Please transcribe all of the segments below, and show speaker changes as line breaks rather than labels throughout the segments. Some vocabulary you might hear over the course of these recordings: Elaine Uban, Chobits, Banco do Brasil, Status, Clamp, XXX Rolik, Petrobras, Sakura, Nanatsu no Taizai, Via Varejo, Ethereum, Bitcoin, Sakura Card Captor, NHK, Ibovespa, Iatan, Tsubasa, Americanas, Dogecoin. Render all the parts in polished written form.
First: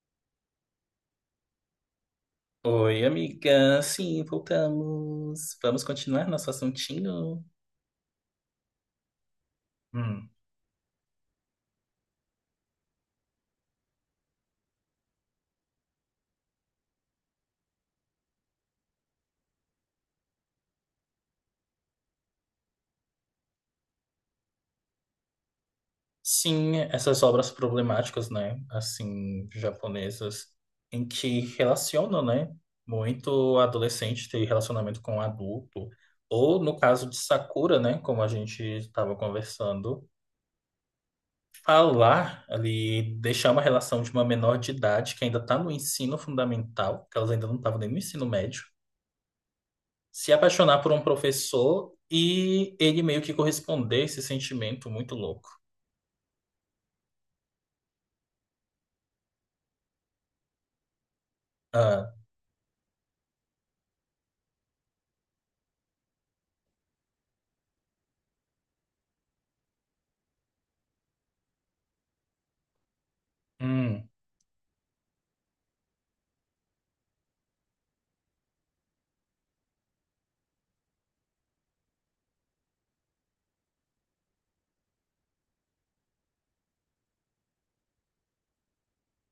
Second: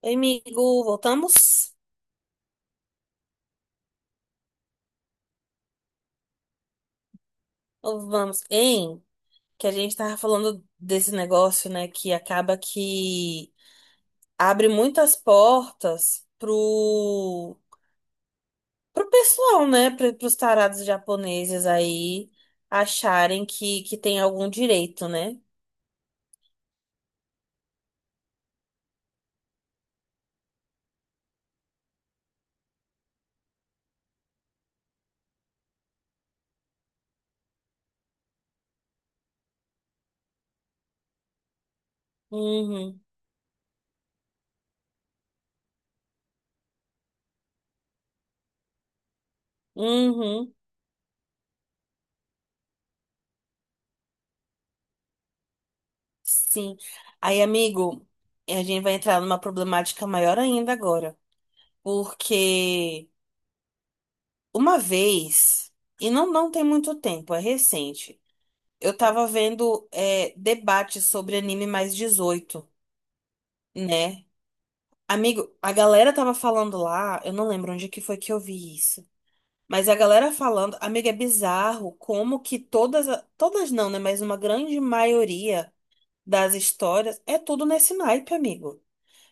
Oi, amigo, voltamos?
Oi, amiga. Sim, voltamos. Vamos continuar nosso assuntinho?
Ou vamos? Hein? Que a gente tava
Hum.
falando desse negócio, né? Que acaba que abre muitas portas pro pessoal, né? Pros tarados japoneses aí acharem que tem algum direito, né?
Sim, essas obras problemáticas, né? Assim, japonesas, em que relacionam, né? Muito adolescente ter relacionamento com adulto. Ou, no caso de Sakura, né? Como a gente estava conversando, falar
Uhum,
ali, deixar uma relação de uma menor de idade que ainda está no ensino fundamental, que elas ainda não estavam nem no ensino médio. Se
uhum,
apaixonar por um professor e ele meio que corresponder a esse sentimento muito louco.
sim. Aí, amigo, a gente vai entrar numa problemática maior ainda agora.
Ah.
Porque uma vez, e não tem muito tempo, é recente. Eu tava vendo debate sobre anime mais 18,
Hum.
né? Amigo, a galera tava falando lá, eu não lembro onde que foi que eu vi isso. Mas a galera falando, amigo, é bizarro como que todas, todas não, né? Mas uma grande maioria das histórias é tudo nesse naipe, amigo.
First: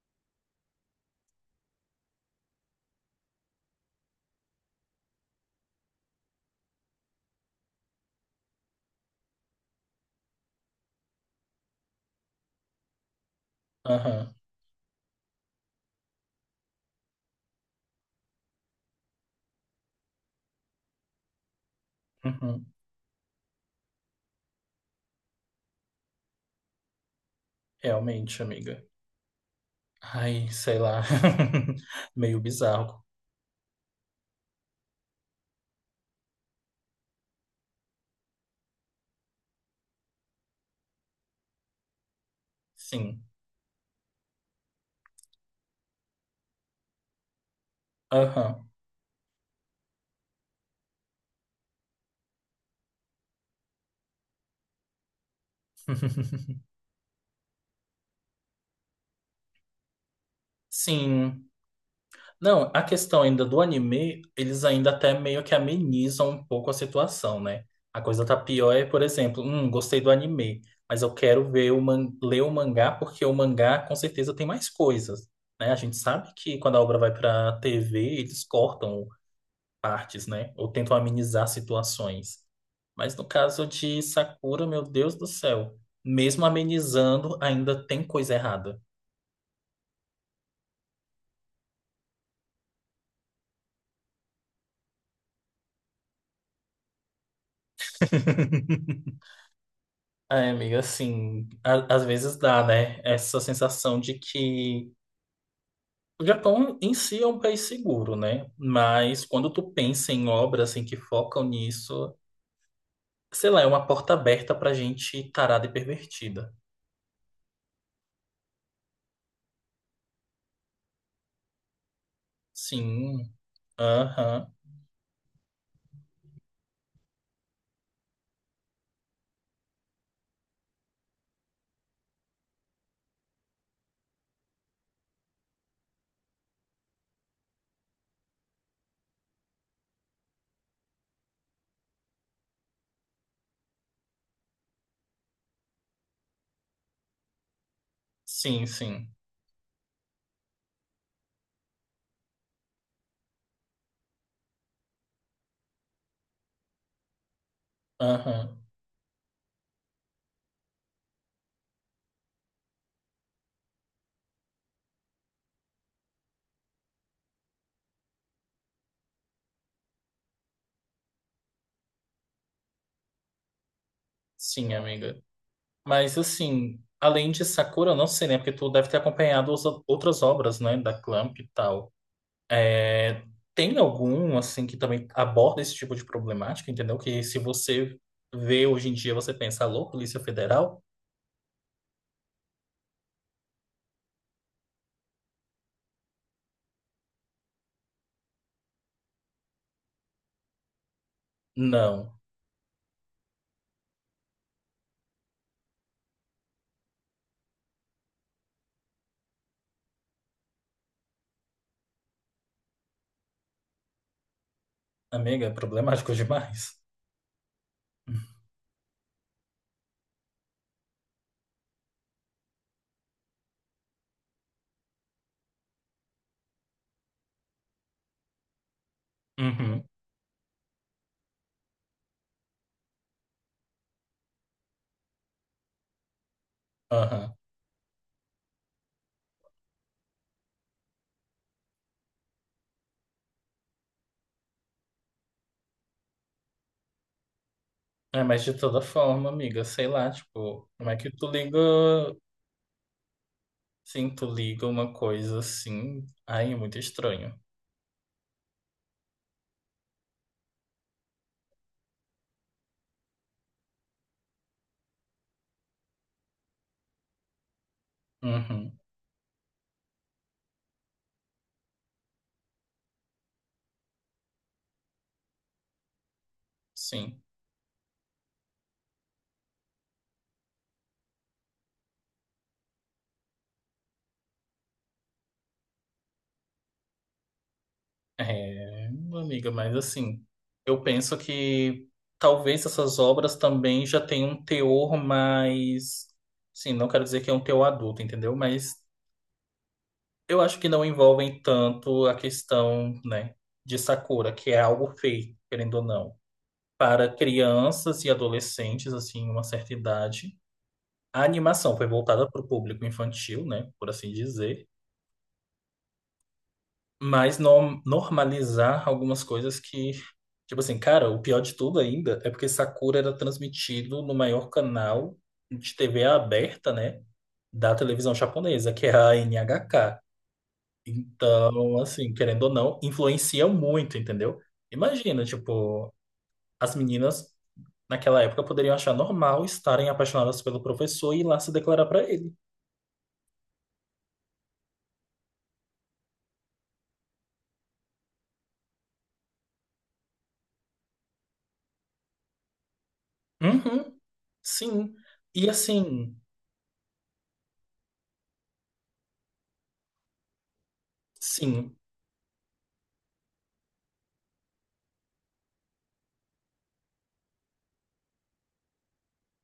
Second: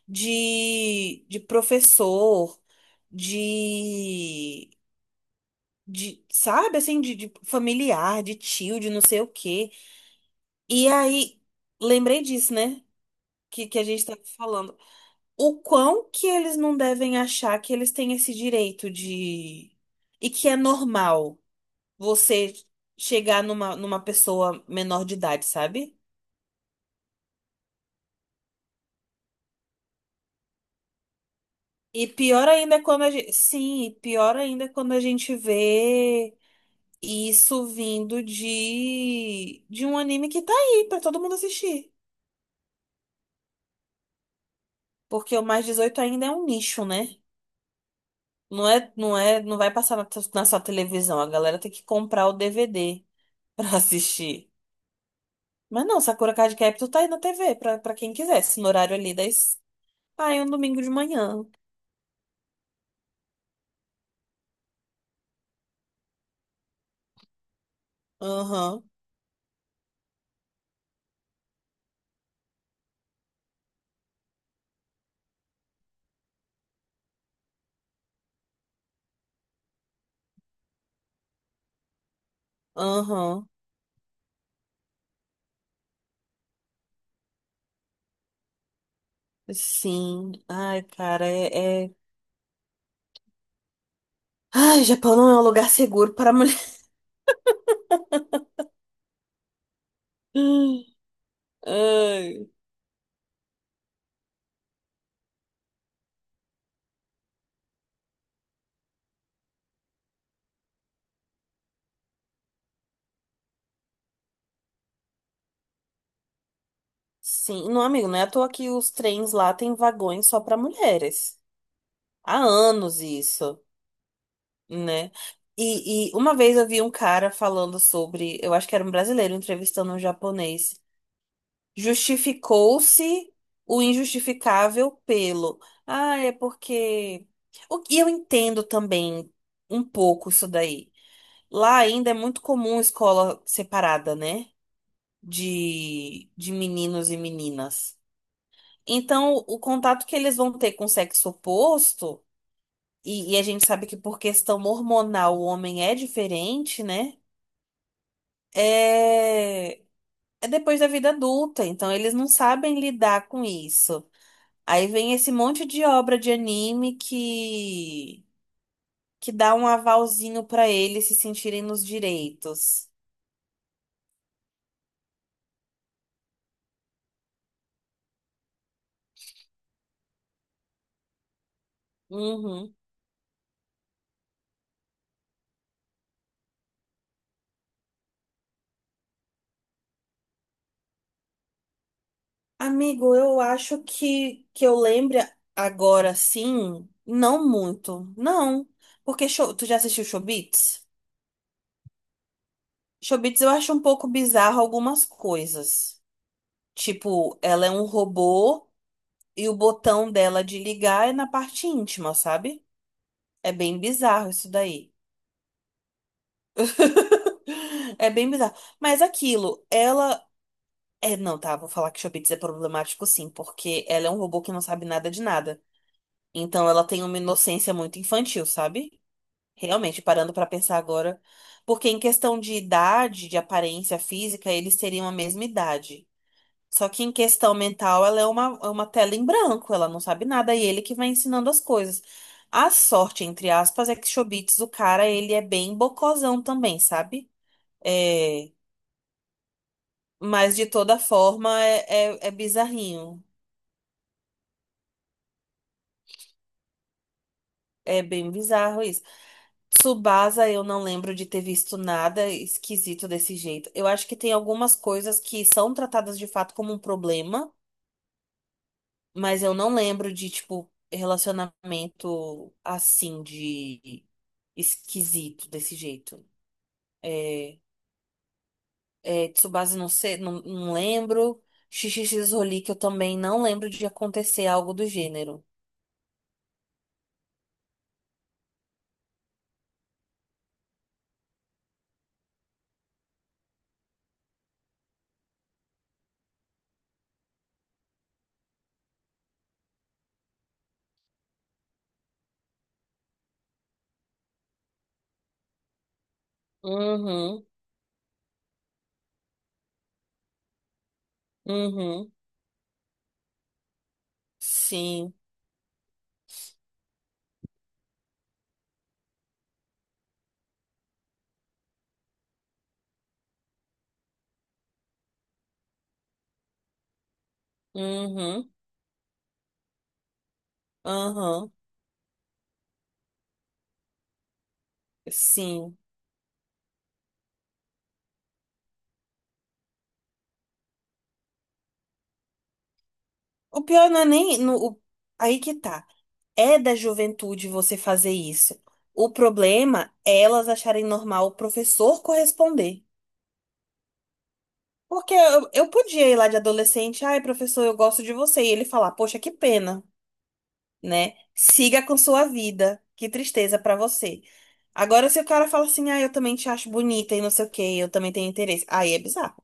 De professor, de, sabe, assim, de familiar, de tio, de não sei o quê. E aí, lembrei disso, né? Que a gente estava
Aham.
falando. O quão que eles não devem achar que eles têm esse direito de. E que é normal você
Uhum.
chegar numa, numa pessoa menor de idade, sabe?
Realmente, amiga. Ai, sei lá.
E
Meio
pior ainda é
bizarro.
quando a gente. Sim, e pior ainda é quando a gente vê isso vindo de um anime que tá aí pra todo mundo assistir.
Sim.
Porque o mais 18 ainda é um nicho, né?
Aham.
Não vai passar na sua televisão. A galera tem que comprar o DVD pra assistir. Mas não, Sakura Card Captor tá aí na TV pra, pra quem quisesse, no horário ali das. Ai, um domingo de manhã.
Sim. Não, a questão ainda do anime, eles ainda até meio que amenizam um pouco a situação, né? A coisa tá pior
Aham,
é, por exemplo, gostei do anime, mas eu quero ver o man ler o mangá porque o mangá com certeza tem mais coisas, né? A gente sabe que quando a obra vai pra TV, eles cortam partes, né? Ou tentam amenizar situações. Mas no
aham.
caso de Sakura, meu Deus do céu, mesmo amenizando, ainda tem coisa errada.
Sim. Ai, cara, ai, Japão não é um lugar seguro para mulher.
Ai, amiga, assim, às vezes
Ai.
dá, né? Essa sensação de que o Japão em si é um país seguro, né? Mas quando tu pensa em obras assim que focam nisso, sei lá, é uma porta aberta pra gente tarada e pervertida.
Sim, não, amigo, não é à toa que os trens lá têm vagões só para mulheres. Há anos
Sim.
isso,
Aham.
né? E uma vez eu vi um cara falando sobre. Eu acho que era um brasileiro entrevistando um japonês. Justificou-se o injustificável pelo. Ah, é porque. O que eu entendo também um pouco isso daí. Lá ainda é muito comum escola separada, né? De meninos e meninas.
Sim, sim.
Então, o contato que eles vão ter com o sexo oposto, e a gente sabe que por questão hormonal o homem é diferente, né?
Aham.
É, é depois da vida adulta. Então, eles não sabem lidar com isso. Aí vem esse monte de obra de anime que dá um avalzinho pra eles se sentirem nos direitos.
Sim, amiga. Mas assim, além de Sakura, eu não sei, né? Porque tu deve ter acompanhado outras obras, né? Da Clamp e tal.
Uhum.
É, tem algum, assim, que também aborda esse tipo de problemática, entendeu? Que se você vê hoje em dia, você pensa, alô, Polícia Federal?
Amigo, eu acho que eu lembre agora sim, não muito. Não, porque tu já assistiu Chobits?
Não.
Chobits, eu acho um pouco bizarro algumas coisas. Tipo, ela é um robô e o botão dela de ligar é na parte íntima, sabe? É bem bizarro isso daí.
Amiga, é problemático demais.
É bem bizarro. Mas aquilo, ela. É, não, tá, vou falar que Chobits é problemático sim, porque ela é um robô que não sabe nada de nada. Então ela tem uma inocência muito infantil, sabe?
Uhum.
Realmente, parando pra pensar agora. Porque em questão de idade, de aparência física, eles teriam a mesma idade. Só que em
Aham.
questão mental, ela é é uma tela em branco, ela não sabe nada, e ele que vai ensinando as coisas. A sorte, entre aspas, é que Chobits, o cara, ele é bem bocozão também, sabe?
É, mas
É,
de toda forma, amiga, sei lá,
mas de
tipo, como é
toda
que tu liga,
forma é, é bizarrinho.
sim, tu liga uma coisa assim, aí é muito estranho.
É bem bizarro isso. Tsubasa, eu não lembro de ter visto nada esquisito desse jeito. Eu acho que tem algumas coisas que são tratadas de fato como um problema,
Uhum.
mas eu não lembro de, tipo, relacionamento assim, de esquisito desse jeito.
Sim.
É, é, Tsubasa, não sei, não lembro. XXX Rolik, eu também não lembro de acontecer algo do gênero.
É, amiga, mas assim, eu penso que talvez essas obras também já tenham um teor mais. Sim, não quero dizer que é um teor adulto, entendeu? Mas eu acho que não envolvem tanto a questão, né, de Sakura, que é algo feito, querendo ou não, para
Uhum,
crianças e adolescentes, assim, uma certa idade. A animação foi
uhum.
voltada para o público infantil, né, por assim dizer.
Sim.
Mas normalizar algumas coisas que, tipo assim, cara, o pior de tudo ainda é porque Sakura era transmitido no maior canal de TV aberta, né, da televisão
Uhum.
japonesa, que é a NHK.
Aham.
Então, assim, querendo ou não, influencia muito, entendeu? Imagina,
Sim.
tipo, as meninas naquela época poderiam achar normal estarem apaixonadas pelo professor e ir lá se declarar pra ele.
O pior não é nem. No, o- aí que tá. É da juventude você fazer isso. O problema é elas acharem normal o professor corresponder.
Uhum. Sim.
Porque
E
eu podia
assim,
ir lá de adolescente, ai, professor, eu gosto de você. E ele falar, poxa, que pena, né?
sim.
Siga com sua vida. Que tristeza pra você. Agora, se o cara fala assim, ah, eu também te acho bonita e não sei o quê, eu também tenho interesse. Aí é bizarro.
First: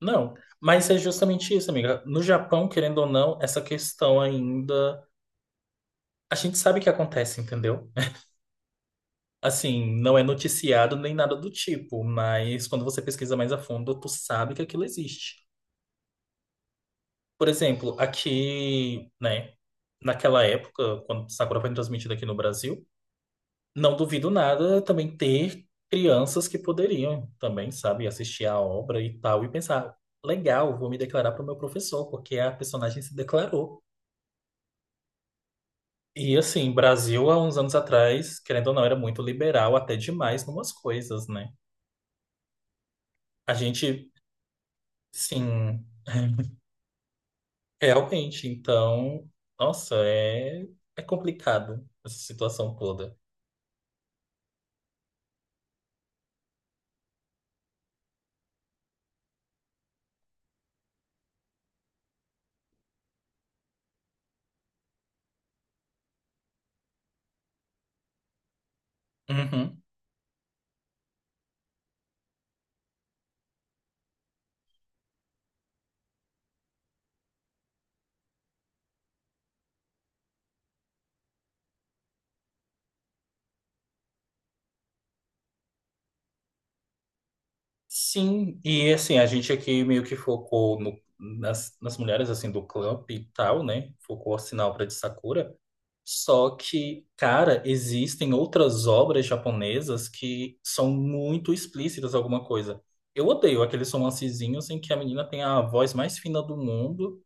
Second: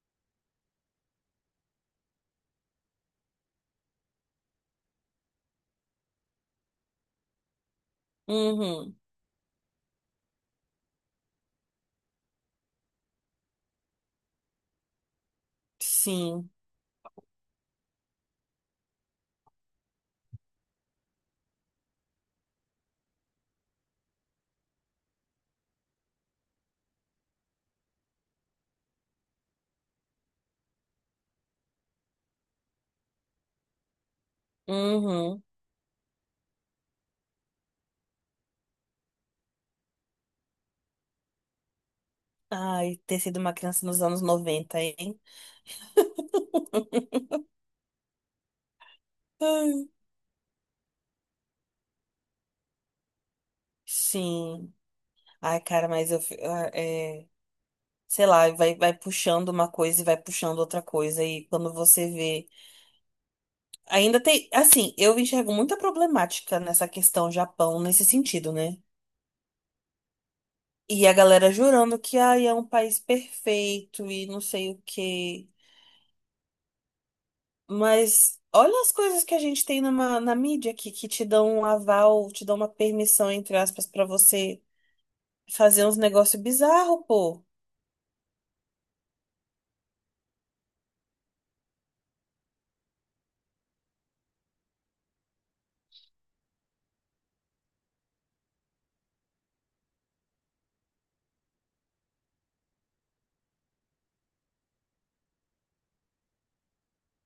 Não, mas é justamente isso, amiga. No Japão, querendo ou não, essa questão ainda. A gente sabe que acontece, entendeu?
Uhum.
Assim, não é noticiado nem nada do tipo, mas quando você pesquisa mais a fundo, tu sabe que aquilo existe.
Sim.
Por exemplo, aqui, né, naquela época, quando Sakura foi transmitida aqui no Brasil, não duvido nada também ter crianças que poderiam também, sabe, assistir a obra e tal, e pensar, legal, vou me declarar para o meu professor, porque a personagem se declarou.
Uhum.
E assim, Brasil há uns anos atrás, querendo ou não, era muito liberal, até demais numas coisas, né?
Ai, ter sido uma
A
criança nos
gente,
anos 90, hein?
sim, realmente, então,
Ai,
nossa, é, é complicado essa situação toda.
sim. Ai, cara, mas eu. Fi- ah, É, sei lá, vai, vai puxando uma coisa e vai puxando outra coisa. E quando você vê. Ainda tem. Assim, eu enxergo muita problemática nessa questão Japão, nesse sentido, né?
Uhum.
E a galera jurando que ai, é um país perfeito e não sei o quê. Mas olha as coisas que a gente tem na mídia aqui, que te dão um aval, te dão uma permissão, entre aspas, pra você fazer uns negócios bizarros, pô.
Sim, e assim, a gente aqui meio que focou nas mulheres, assim, do clube e tal, né? Focou, o sinal, pra de Sakura. Só que, cara, existem outras obras japonesas que são muito explícitas alguma coisa. Eu odeio aqueles romancezinhos em que a menina tem a voz mais fina do mundo.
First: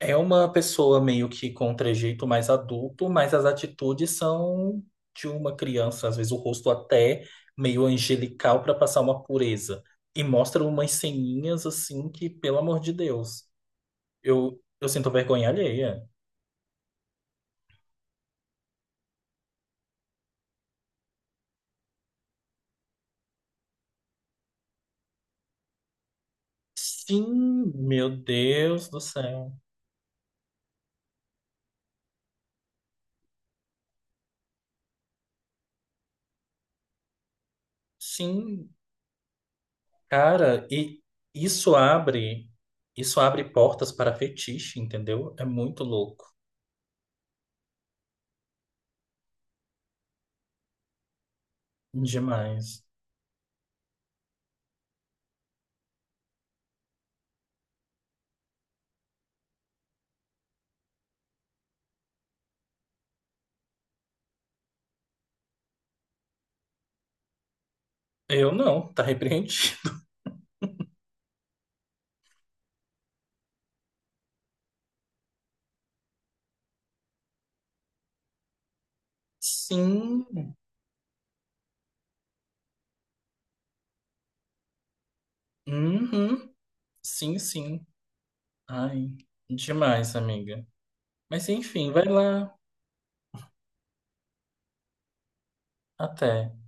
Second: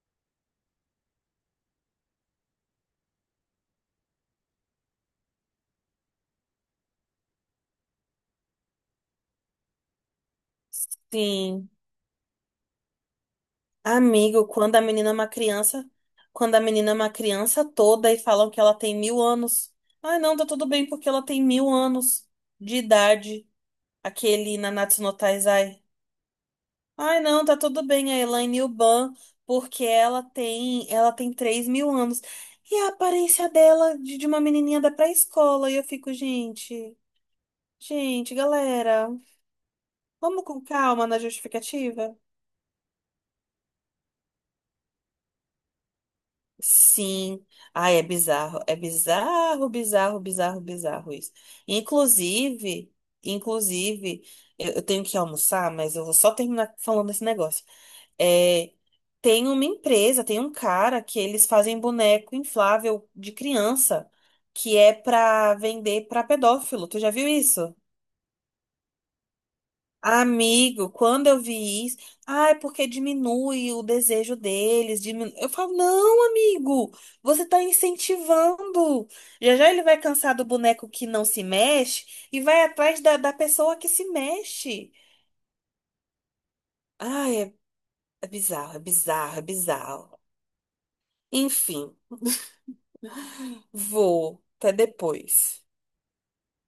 É uma pessoa meio que com um trejeito mais adulto, mas as atitudes são de uma criança, às vezes o rosto até meio angelical para passar uma pureza. E mostra umas ceninhas
Sim.
assim que, pelo amor de Deus,
Amigo,
eu,
quando a
eu sinto
menina é uma
vergonha
criança,
alheia.
quando a menina é uma criança toda e falam que ela tem 1.000 anos. Ai, não, tá tudo bem porque ela tem mil anos de idade. Aquele Nanatsu no Taizai. Ai, não, tá
Sim,
tudo
meu
bem a Elaine
Deus do
Uban,
céu.
porque ela tem 3.000 anos. E a aparência dela de uma menininha da pré-escola. E eu fico, gente, gente,
Sim,
galera, vamos com
cara, e
calma na
isso
justificativa?
abre, isso abre portas para fetiche, entendeu? É muito louco,
Sim. Ai, é bizarro. É bizarro, bizarro, bizarro, bizarro isso.
demais.
Inclusive, inclusive, eu tenho que almoçar, mas eu vou só terminar falando esse negócio. É, tem uma empresa, tem um cara que eles fazem boneco inflável de criança, que é pra vender pra pedófilo. Tu já viu isso?
Eu não, tá repreendido.
Amigo, quando eu vi isso, ah, é porque diminui o desejo deles. Diminui... Eu falo, não, amigo, você tá incentivando. Já já ele vai
Sim.
cansar do boneco que não se mexe e vai atrás da pessoa que se mexe.
Uhum.
Ai,
Sim,
é,
sim.
é bizarro, é
Ai,
bizarro, é
demais,
bizarro.
amiga. Mas enfim,
Enfim,
vai lá,
vou. Até depois.
até.